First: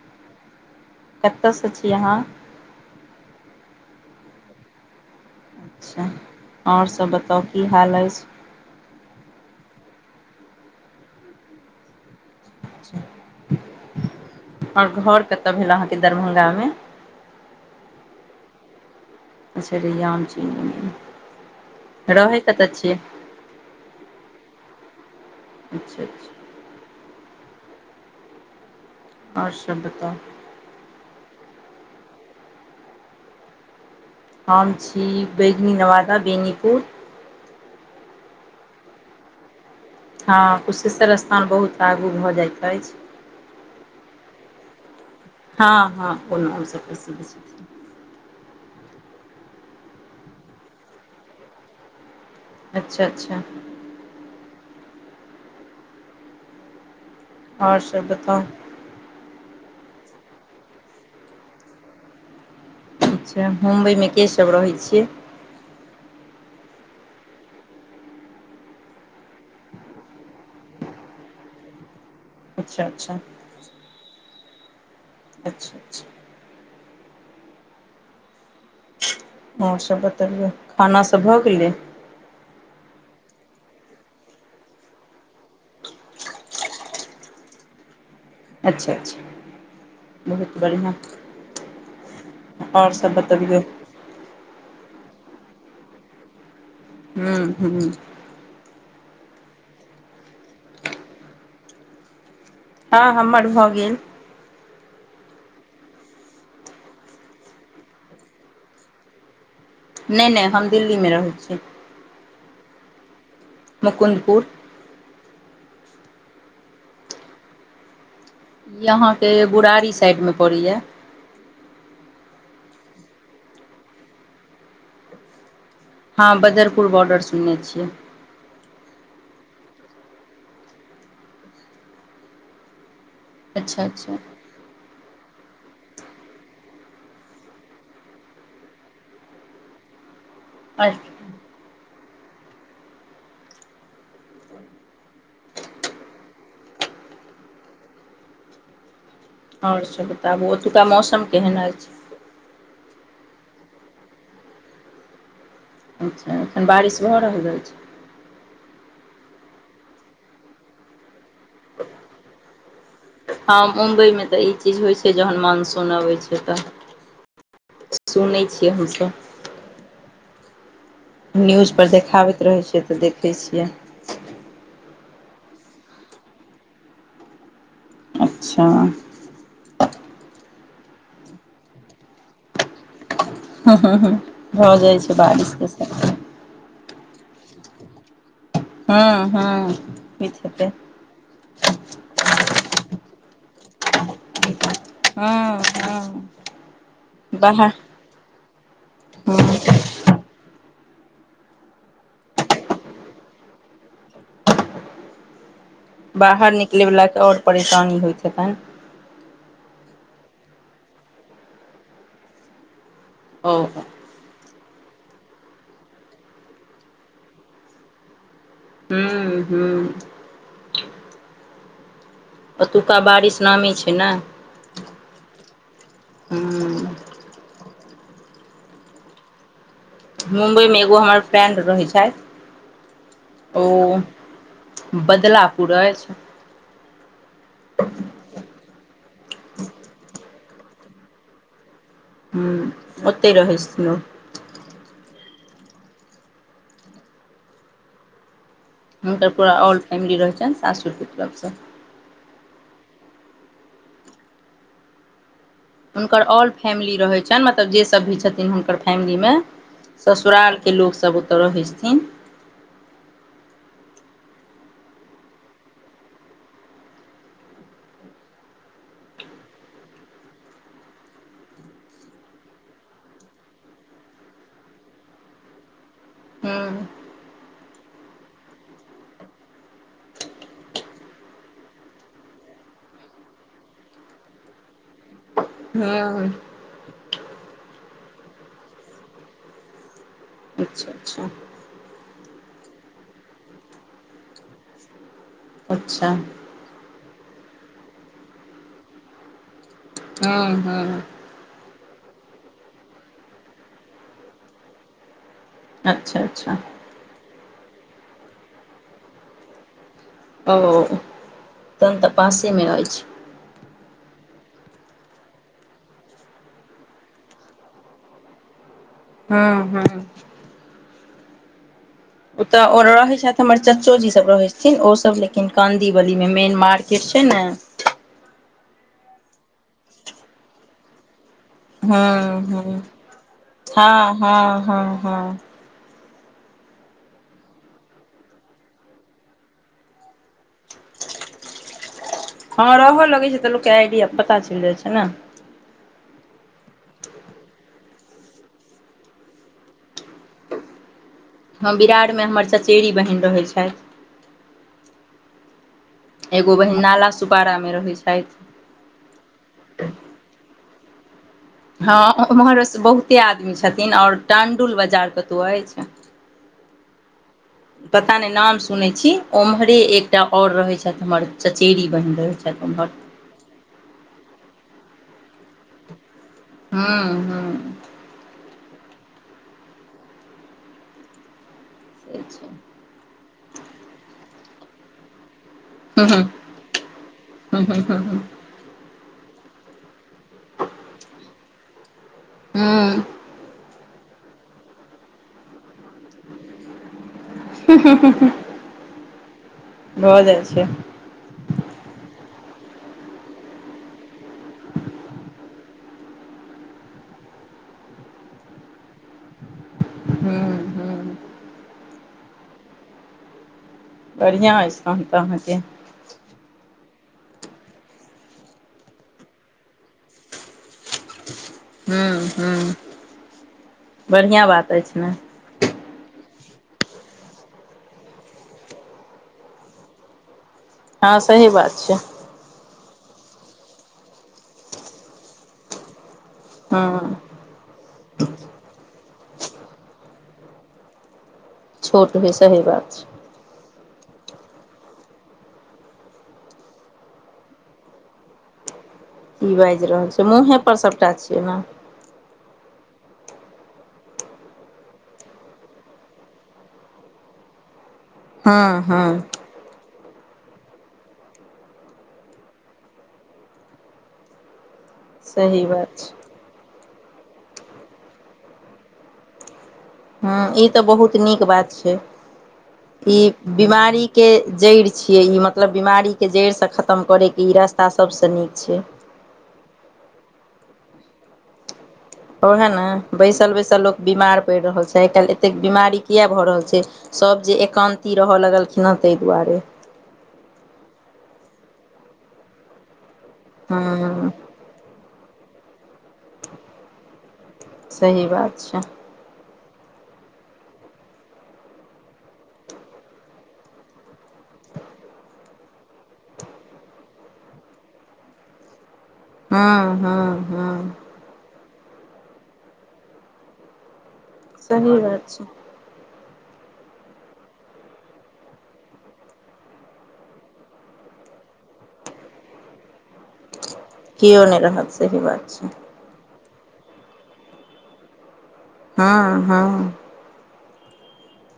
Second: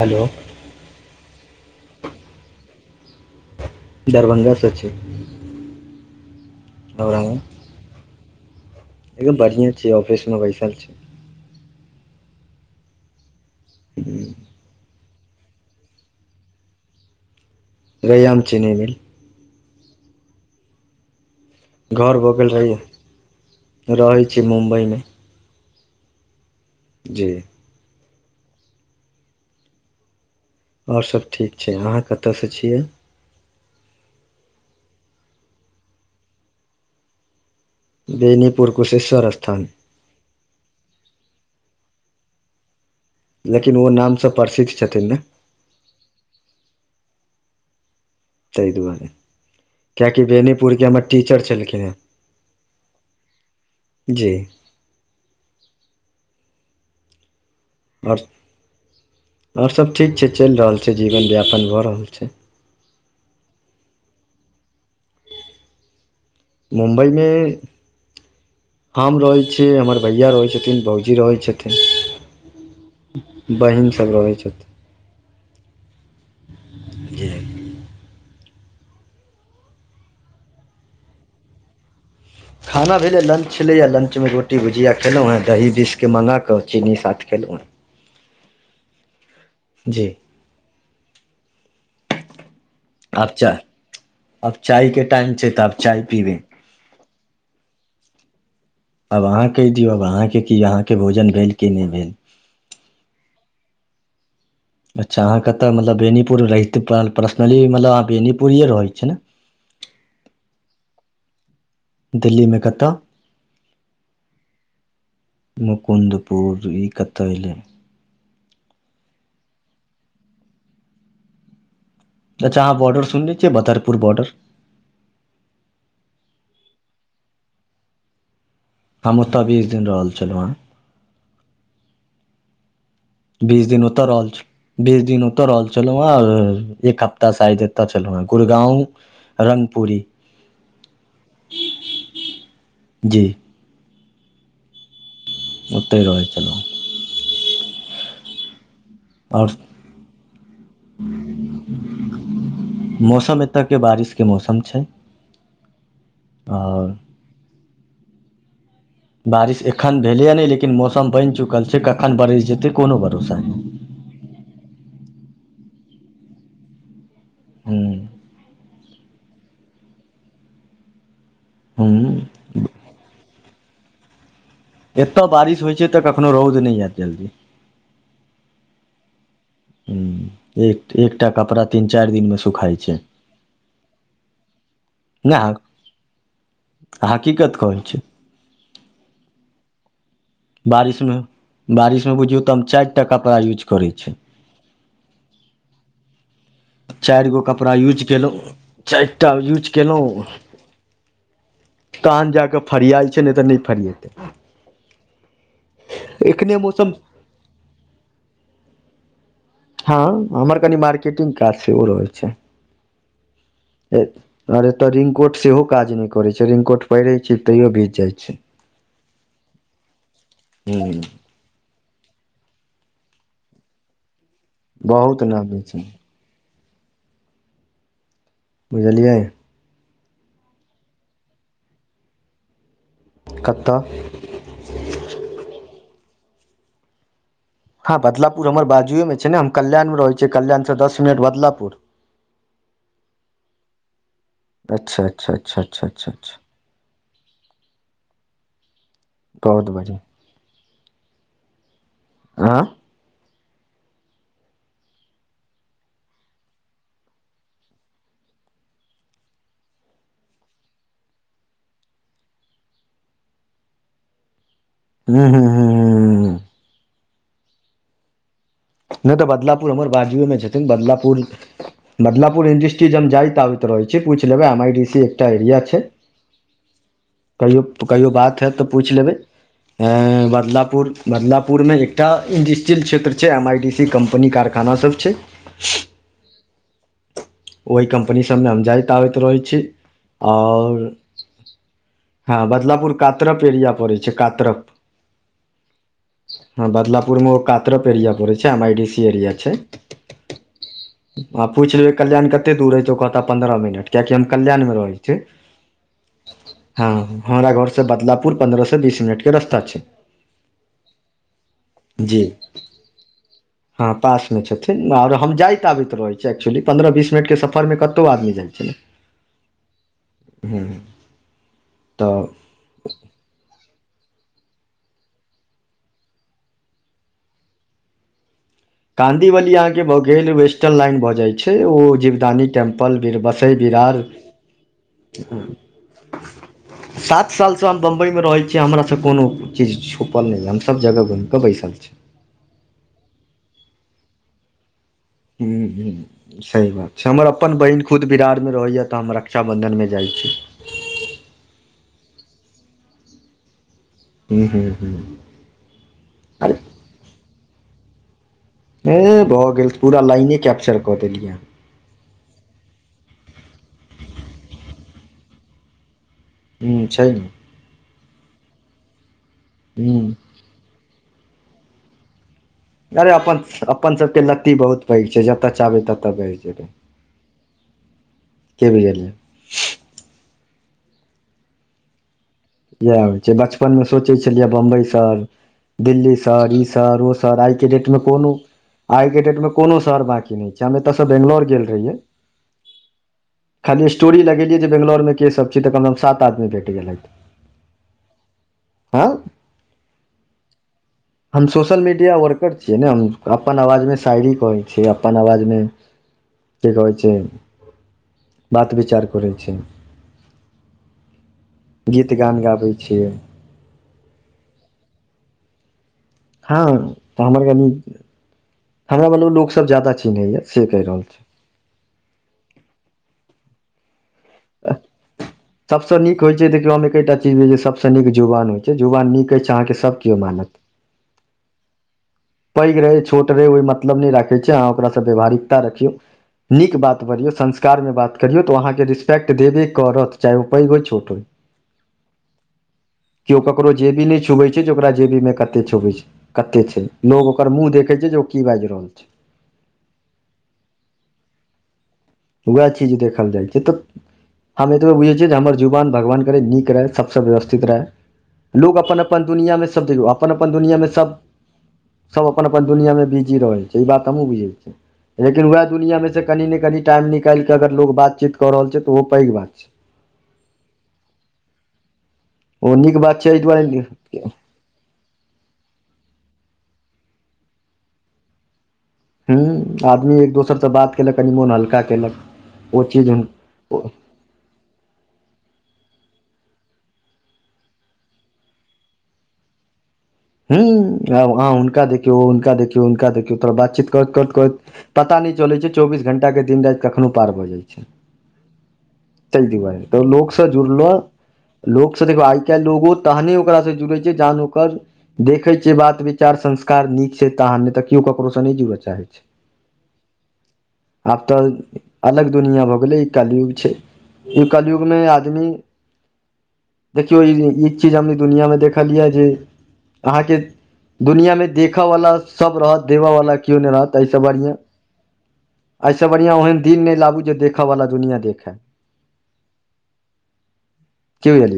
hello कतयसँ छी अहाँ दरभंगा सं छी अच्छा और सब बताउ की हाल अछि एगो बढ़िए छी ऑफिस में बैसल छी हू और घर कतय भेल अहाँके दरभंगा में रैयाम चीनी मिल छ र आम चीन घर भऽ गेल रहै रहै छी मुम्बइ में अच्छा अच्छा जी ओर सब बताउ और सब ठीक छै अहाँ कतयसँ छियै हम छी बैगनी नवादा बेनीपुर बेनीपुर कुशेश्वर स्थान हँ कुशेश्वर स्थान बहुत आगू भऽ जाइत अछि लेकिन ओ नामसँ प्रसिद्ध छथिन ने हँ हँ ओना हमसभ तहि दुआरे कियाकि बेनीपुर के हमर टीचर छलखिन हेँ अच्छा अच्छा जी ओर सब बताउ आओर सब ठीक छै चलि रहल छै जीवनयापन भऽ रहल छै अच्छा मुम्बइ में के सब रहैत छियै मुम्बइ में हम रहै छी हमर भैया रहै छथिन भौजी रहै छथिन अच्छा अच्छा बहिन सभ रहै छथिन अच्छा अच्छा जे आ सब बतेलियै खाना सब भए गेलियै खाना भेलै लंच छलैए लंच में रोटी भुजियाआ खेलहुँ हँ दही बिसकेऽ मँगा कऽ चीनी साथेलहुँ हँ अच्छा अच्छा जी बहुत बढ़िआ और सब बतबऔ अब चाय के टाइम छै तऽब चाय पीबे हूँ हूँ अब अहाँ कहि दियौब अहाँके क अहाँके भोजन भेल की नहि भेल हँ हमर भऽ गेल अच्छा अहाँकेँ तऽ मतलब बेनीपुर रहितै पर्सनली मतलब अहाँ बेनीपुरए रहै छियै ने नहि नहि हम दिल्ली में रहैत छी दिल्ली में कतऽ मुकुन्दपुर मुकुन्दपुर ई कत एले ई अहाँके बुुड़ारी साइड मे पड़ैया अच्छाहाँ बॉर्ड सुनने छिय बदरपुर बॉर्डर हँ बदरपुर बॉर्डर सुनने छियै हम ओ तऽ भी बीस दिन रहल छलहुँ हेँ बीस अच्छा दिन उतऽ अच्छा रहल छै बीस दिन ओतऽ रहल छलहु हँ एक हप्ता साायद एतऽ छलहु हं गुुरगांव रङ्गपूी अच्छा जी ओतहि रहै छलहुँ आओर और सब बताबु ओतुका मौसम सब केहन अछि मौसम एतऽ के बारिश के मौसम छै अच्छा एखन आओर बारिश भऽ रहल अछि बारिश एखन धेलया नै लेकिन मौसम बैन चुकल छै कखन बरस जेते कोनो भरोसा हँ नहि मुम्बइमे तऽ ई चीज होइत छै जहन मानसून अबैत छै त हुँ सुनै छियै हमसभ न्यूज पर हुँ देखाबैत रहै छै तऽ देखै छियै एतय बारिश होइत छै तऽ कखनो रौद नहि आयत जल्दी अच्छा हू एक एकटा कपड़ा तीन चैर दिनमे सुखाय छै ह हू हू भऽ जाइ छै बारिशके समय आहां हकीकत कहै छी हं हं होई बारिशमे बारिशमे बुझियौ तऽ हम चाय टा कपड़ा यूज करै छी हूँ हूँ चारि गो कपड़ा यूज कयलहुँ चारि टा यूज हँ कयलौ तन जा कऽ फरियाल छै नहि तऽ नहि फरिएतै बाहर मौसम निकलैवला के और परेशानी होइत हेतैन हँ हमर कनि मार्केटिंग काज सेहो रहै छै ओ और एतय रिनकोट सेहो काज नहि करे छै रिनकोट पहिरे छै तैयो भीज जाय छै हू हू हू ओतुका बारिश नामी छै नए बहुत नामी छै हूँ बुझलियै मुम्बइमे एगो हमर फ्रेंड रहै छथि कतऽ ओ बदला पुर अ छै हँ बदलापुर हमर बाजुएमे छै ने हम कल्याणमे रहैत छियै कल्याणसँ दस मिनट बदलापुर हू ओते रहै छथिन ओ अच्छा अच्छा अच्छा अच्छा अच्छा अच्छा हुनकर पूरा बहुत ऑल बढ़िआँ फैमिली रहै छनि सासुरके तरफसँ आं हुनकर ऑल फैमिली रहै छनि मतलब जेसभ भी छथिन हुनकर फैमिलीमे ससुरालके लोकसब ओतऽ रहै छथिन हू हू हू हू हू नय तऽ बदलापुर हमर बाजुए मे छथिन बदलापुर बदलापुर इंडस्ट्री जे हम जाय आबैत रहैत छी पूछ लेबै एम आई डी सी एकटा एरिया छै हूँ कहियो कहियो बात हत तऽ पूछि लेबै बदलापुर बदलापुर मे एकटा इंडस्ट्रियल क्षेत्र छै M I T C company कारखाना सब छै ह ओहि कम्पनी सभमे हम जाइत आबैत रहै छी आओर अच्छा अच्छा हँ बदलापुर कातरप एरिया पड़े छै कातरप अच्छा हँ बदलापुरमे ओ कातरप एरिया पड़ै छै आ आइ डीसी एरिया छै हम्म हम्म आ पूछ लेबै कल्याण कते दूर ऐ ओ कहता पन्द्रह मिनट कियकि हम कल्याण मे रहैत छी अच्छा अच्छा हँ हमरा घर से बदलापुर पन्द्रह से बीस मिनट के रस्ता छै ओ तहन तऽ जी पासे में अछि हँ पास में छथिन और हम जायित आबैत रह छीऐ एक्चुअली पन्द्रह बीस मिनट के सफर मे कतौ आदमी जाइ छै हम्म हम्म हूँ तऽ ओतऽ रहै छथि हमर चाच्चो जी सब रहै छथिन ओ सब लेकिन काँदी बली मे मेन मार्केट छै ने काँदीवली अहाँ के भऽ गेल वेस्टर्न लाइन भऽ जाय छै ओ जीदी हूँ हूँ हँ हँ हँ हँ [inaudible] सात सालसँ हम बम्बइ में रहैत छी हमरासँ कोनो चीज छुपल नहि य हमसभ जगह घुमि कऽ बैसल छी हँ रहऽ लगै छै तऽ लोक के आइडिया पता चल जाइ छै न हूँ हूँ सही बात छै हमर अपन बहिन खुद बिरारमे रहैए तऽ हम रक्षाबन्धन मे जाइत छी हँ बिरार में हमर सचेड़री बहन रहैत छथि हूँ हूँ हूँ अरे एगो बहिन नाला सुपारा में रहै छैथ नय नय भऽ गेल पूरा लाइने कैप्चर कऽ देलियै आहां हँ ओम्हरसँ बहुते आदमी छथिन और टाणडुल बाजार कतौ ऐछ ह्म छै ने पता नय नाम सुनै छी ओम्हरे हूँ एकटा और रहै छथिन हमर चचेरी बहिन रहे छथिन अरे अपन अपन सबके लत्ती बहुत पैघ छै जतए चाहबे ततए बढ़ जेबै हँ हँ के भी से छै इएह होइ छय बचपनमे सोचै छलियै बम्बई सहर हूँ दिल्ली हूँ सर ई सर ओ सर आइ हूँ के हूँ डेट में हूँ कोनो आइ के डेट में कोनो सर बाकी एतयसँ बेैंगलोर गेल रहियै हूँ खाली स्टोरी लगेलियै जे बेंगलौर केसभिय तऽ कमात आदमी भेट गेलथि हू हू हूँ हूँ आ भऽ जाइ छै हम सोशल मीडिया वर्कर छियै ने हम अपन आवाजमे शायरी कहै छियै अपन आवाज में की कहै छै बात विचार करै छै हम्म हम्म गीत गान गाबय छियै बढ़िआँ अइछ कन तऽ अहाँके हँ तऽ हमर कनी हमरा लोकसभ ज्यादा चिन्हैए से कहि रहल छी हम्म हम्म बढ़िआँ बात छी अछि ने सभसँ नीक होइत छै देखियौ हम एक एकटा चीज सभसँ नीक जुवान होइत छै जुवान नीक अछि छै अहाँके सभ केओ मानत हँ सही बात छै पैघ रहै छोट रहै ओहि मतलब नहि राखैत छै अहाँ ओकरासँ व्यवहारिकता रखियौ नीक बात हँ बढ़ियौ संस्कारमे बात करियौ तऽ ओ अहाँके रिस्पेक्ट देबे करत चाहे ओ पैघ होइ छोट होइ छोट भी सही बात केओ ककरो जेबी नहि छुबैत छै जे ओकरा जेबीमे कते छुबै छै कते छै लोग ओकर मुंह देखे छै जे ओ की बाजि रहल छै ई बाजि रहल छै मुँहे पर सभटा छियै ने उएह ची जे देखल जाइ छै तऽ हम एतबे बुझे छियै जे हमर जुवान भगवान करे नीक रहे सबसे व्यवस्थित रहै हँ लोकोग हँ अपन दुनिया में सब जग अपन अपन दुनिया मे सब सब अपन अपन दुनिया मे बिजी रह छै ई बात हमूँ बुझैत छियै लेकिन उएह सही बात दुनियाँमे छै से कनी ने कनि टाइम निकालि कऽ अगर लोग बातचीत कऽ रहल छै तऽ ओहो पैघ बात छै ह ई तऽ बहुत नीक बात छै ओ नीक ई बात छै एहि दुआरे बीमारी के जड़ि छियै ई मतलब बीमारीके जड़िसँ खतम करैके ई रास्ता सभसँ नीक छै ह्म आदमी एक दोसर से बात केलक कनि मोन हल्का केलक ओएहे ने बैसल बैसल लोक बीमार पड़ि रहल छै आइ काल्हि एतेक बीमारी कििया भऽ रहल छै सभ जे एकान्ती रहय लगलखिन हं तहि दुआरे हं आब अहां हुनका देखियौ हुनका देखियौ हुनका देखियौ थोरा बातचीत करैत करैत हँ करैत पता नय चलै छै चौबीस घण्टाके दिन राति कखनो पार भऽ जाइत छै सही बात छै चल द भ तऽ लोगसँ जुड़ल लोको से देखो आइ काल्हि लो तहने ओकरा से जुड़े छै जे जान ओकर देखै छियै बात विचार संस्कार नीक छै तहन नहि तऽ केओ ककरोसँ नहि जुड़य चाहैत छै हु हु हुँ आब तऽ अलग दुनिआँ भऽ गेलै ई कालयुग छै ई कलयुग सही में बात छै आदमी देखियौ ई एक चीज हम ई दुनिया मे देखलियै या जे अहाँके दुनिया में देखऽ वाला सब रहत देबऽ वाला केओ नै रहत अइसँ केओ बढ़ियां नहि रहत सही बात छै से बढ़ियां ओहन दिन नहि लाबू जे देखऽ वाला दुनिया देखे हँ हँ कि बुझलियै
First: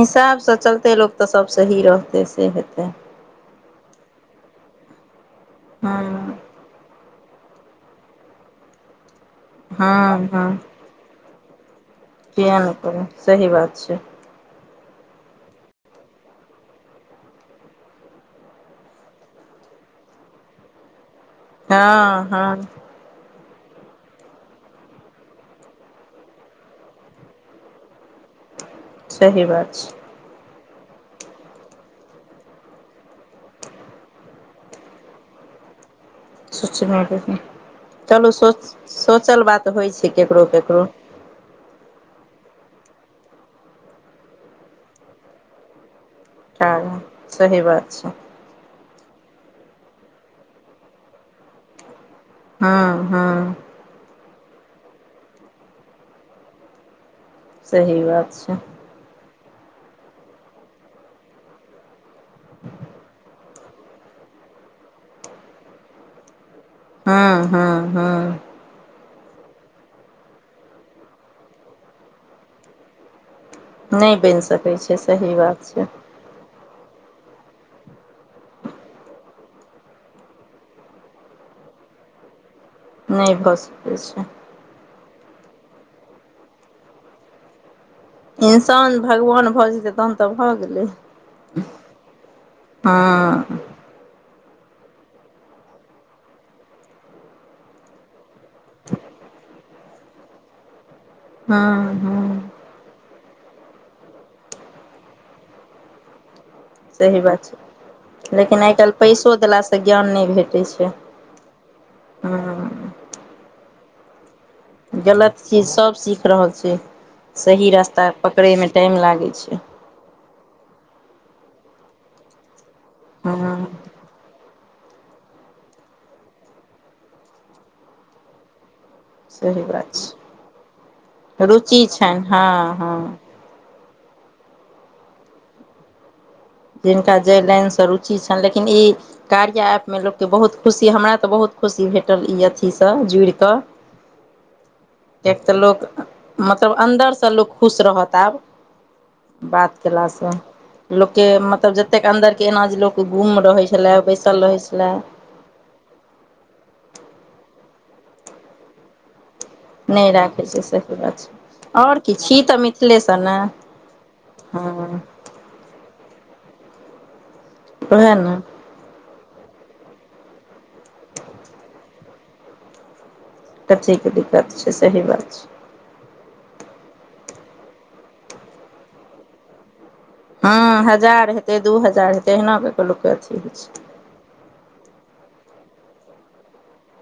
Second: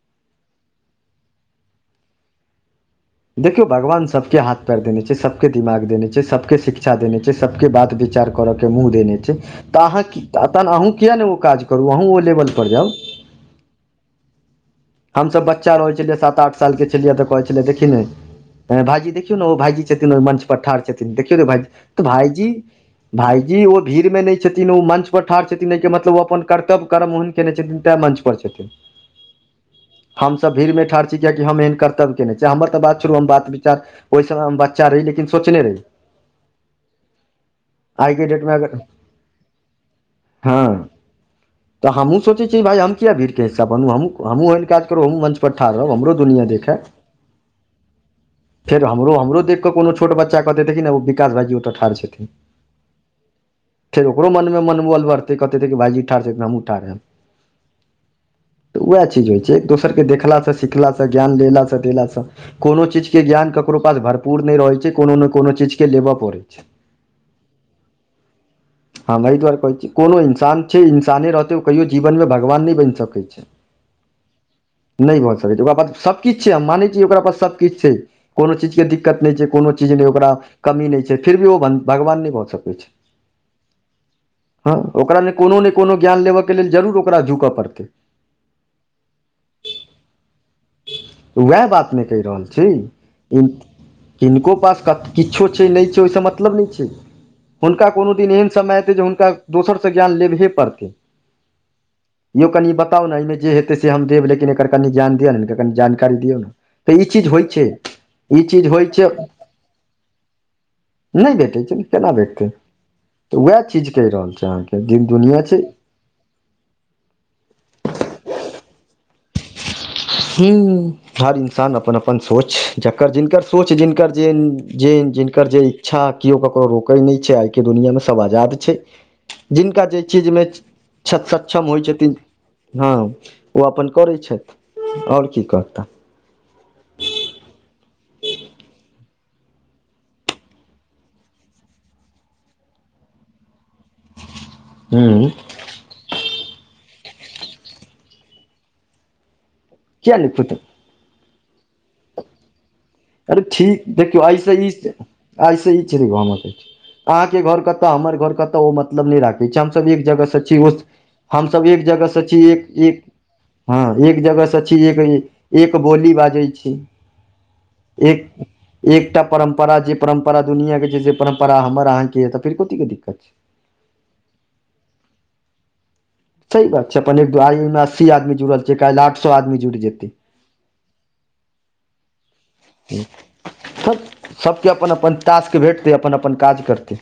हिसाबसँ चलतै लोक तऽ सब सही रहतै से हेतै देखियौ भगवान सबके हाथ पैर देने छै सबके दिमाग हँ देने छै सबके शिक्षा इचछा देने छै सबके बात विचार करऽ के मुंह देने छै तऽ अहाँ हँ हँ तहन अहूँ किया ने ओ काज करू अहूँ ओ किए लेवलपर नहि जाउ करू सही बात छै हमसभ बच्चा रहै छलियै सात आठ सालके छलियै तऽ कहै छलियै देखी ने अ भाइजी देखियौ ने ओ भाइजी छथिन ओइ मंच पर ठाढ़ छथिन देखियौ रे भाइजी हँ तऽ भाइजी हँ भायजी ओ भीड़ में नहि छथिन ओ मं्च परर ठाढ़ छथिन मतलब ओ अपन कर्तव्य कर्म हु केने छथिन तैय मंच पर छथिन सही बात छै हमसभ भीड़मे ठाढ़ छी कियाकि हम एहन कर्तव्य केने छी हमर तऽ बात छोड़ू हम बात विचार ओहि समय हम बच्चा रही लेकिन सोचने रही सोचल आइ के चलू डेट सो मे अगर सोचल बात होइ छै ककरो ककरो हँ तऽ हमहूं सोचैत छियै भाइ हम किया भीड़के हिस्सा बनु हमहुं हमहूं एहन काज करू हमहुं मंच पर ठाढ रहब हमरो दुनिया देखै ठाढ़ सही बात छै फेर हमरो हमरो देखि कऽ कोनो छोट बच्चा कहतै देखन ने ओ विकास भाइजी ओतय ठाढ़ छथिन हँ हँ फेर ओकरो मन मनोबल बढ़तै कहतै देखियौ भाइजी ठाढ़ छैथ हमहुं ठाढ़ हैब सही बात छय तऽ उएह चीज होइ छै एक दोसरके देखलासँ सिखलासँ ज्ञान लेलासँ देलासँ कोनो चीज के ज्ञान ककरो पास भरपूर नहि रहैत छै कोनो ने कोनो चीज के लेबय पड़ैत छय हु हुहुँ हँ ओह दुआरे कहै छी कोनो इन्सान छै इंसाने रहतै ओ कहियो जीवन में भगवान नहि बनि सकैत छै नहि बनि सकैत छै सही बात छै किछु छै हम मानै छियै ओकरा पास सबकिछु छै कोनो चीजके दिक्कत नहि छै कोनो चीज नहि ओकरा कमी नहि छै फिर भी ओ भगवान नहि भऽ सकै छै नहि भऽ सकैत छै हँ ओकरा ने कोनो ने कोनो ज्ञान लेबयके लेल जरूर ओकरा झुकऽ पड़तै इंसान भगवान भऽ जेतै तहन तऽ भऽ गेलै उएह बात ने कहि रहल छी आ हँ किनको पास किछो छै नहि छै ओहिसँ मतलब नहि छै हुनका कोनो दिन एहन समय एतै जे हुनका दोसरसँ ज्ञान लेबहे पड़तै हँ यो हँ कनि बता बता ने एहिमे जे हेतै से हम देबेकिन एकर कनि ज्ञान दिय ने कनि जानकारी दियौ ने तऽ ई सही चीज बात होइ छै ई लेकिन चीज आइ होइ काल्हि छै पैसो देलासँ ज्ञान नहि भेटै छै नहि भेटै छै ने केना भेटतै हँ तऽ उएह चीज कहि रहल छै अहाँके जे दुनिआँ छै प रहल छी सही रास्ता पकड़ैमे टाइम लागै छै हं हर इन्सान अपन अपन सोच जकर जिनकर हँ सोच जिनकर जे जे जिनकर जे इच्छा केओ ककरो रोकै नहि छै आइके दुनिियामे सभ आजाद छै सही जिनका बात जै चीज छै मे क्ष सक्षम होइ रुचि छथिन छनि हँ हँ ओ अपन करै छथि आओर की कहताह जिनका जे लाइनसँ रुचि छनि लेकिन ई कार्य हम लोककेँ बहुत खुशी हमरा तऽ बहुत खुशी भेटल ई अथीसँ जुड़िकऽ ह एक तऽ लोक मतलब अन्दरसँ लोक खुश रहत आब बात किया केयलासँ नहि खुद के मतलब जतेक अन्दरके एना जे लोक गुम रहै छलै बैसल रहै छलै आइ से ई छै जे हम अहांके कहै छी अहां के घर कतऽ हमर घर कत ओ मतलब नहि राखै होई छै हमसब एक नहि जगहसँ राखै छी छै ओस सही बात हमसब छै एक आओर की जगहसँ छी तऽ एक एक मिथिलेसँ ने हँ एक जगह से छीज हँ एक एक बोली बाजै छी उहे न एक एकटा परम्परा जे परम्परा दुनिया के छै जे परम्परा हमर अहाँके य तऽ फेर कथी के दिक्कत छै कथी के दिक्कत छै सही बात छै सही बात छै अपन एक आमे अस्सी आदमी जुड़ल छथ काल्हि आठ स आदमी जुड़ि जेतै हँ हजार हेतै दू हजार हेतै एना क क लोकके अथी होइ छै सभके अपन अपन टासकेँ भेटतै अपन अपन काज करतै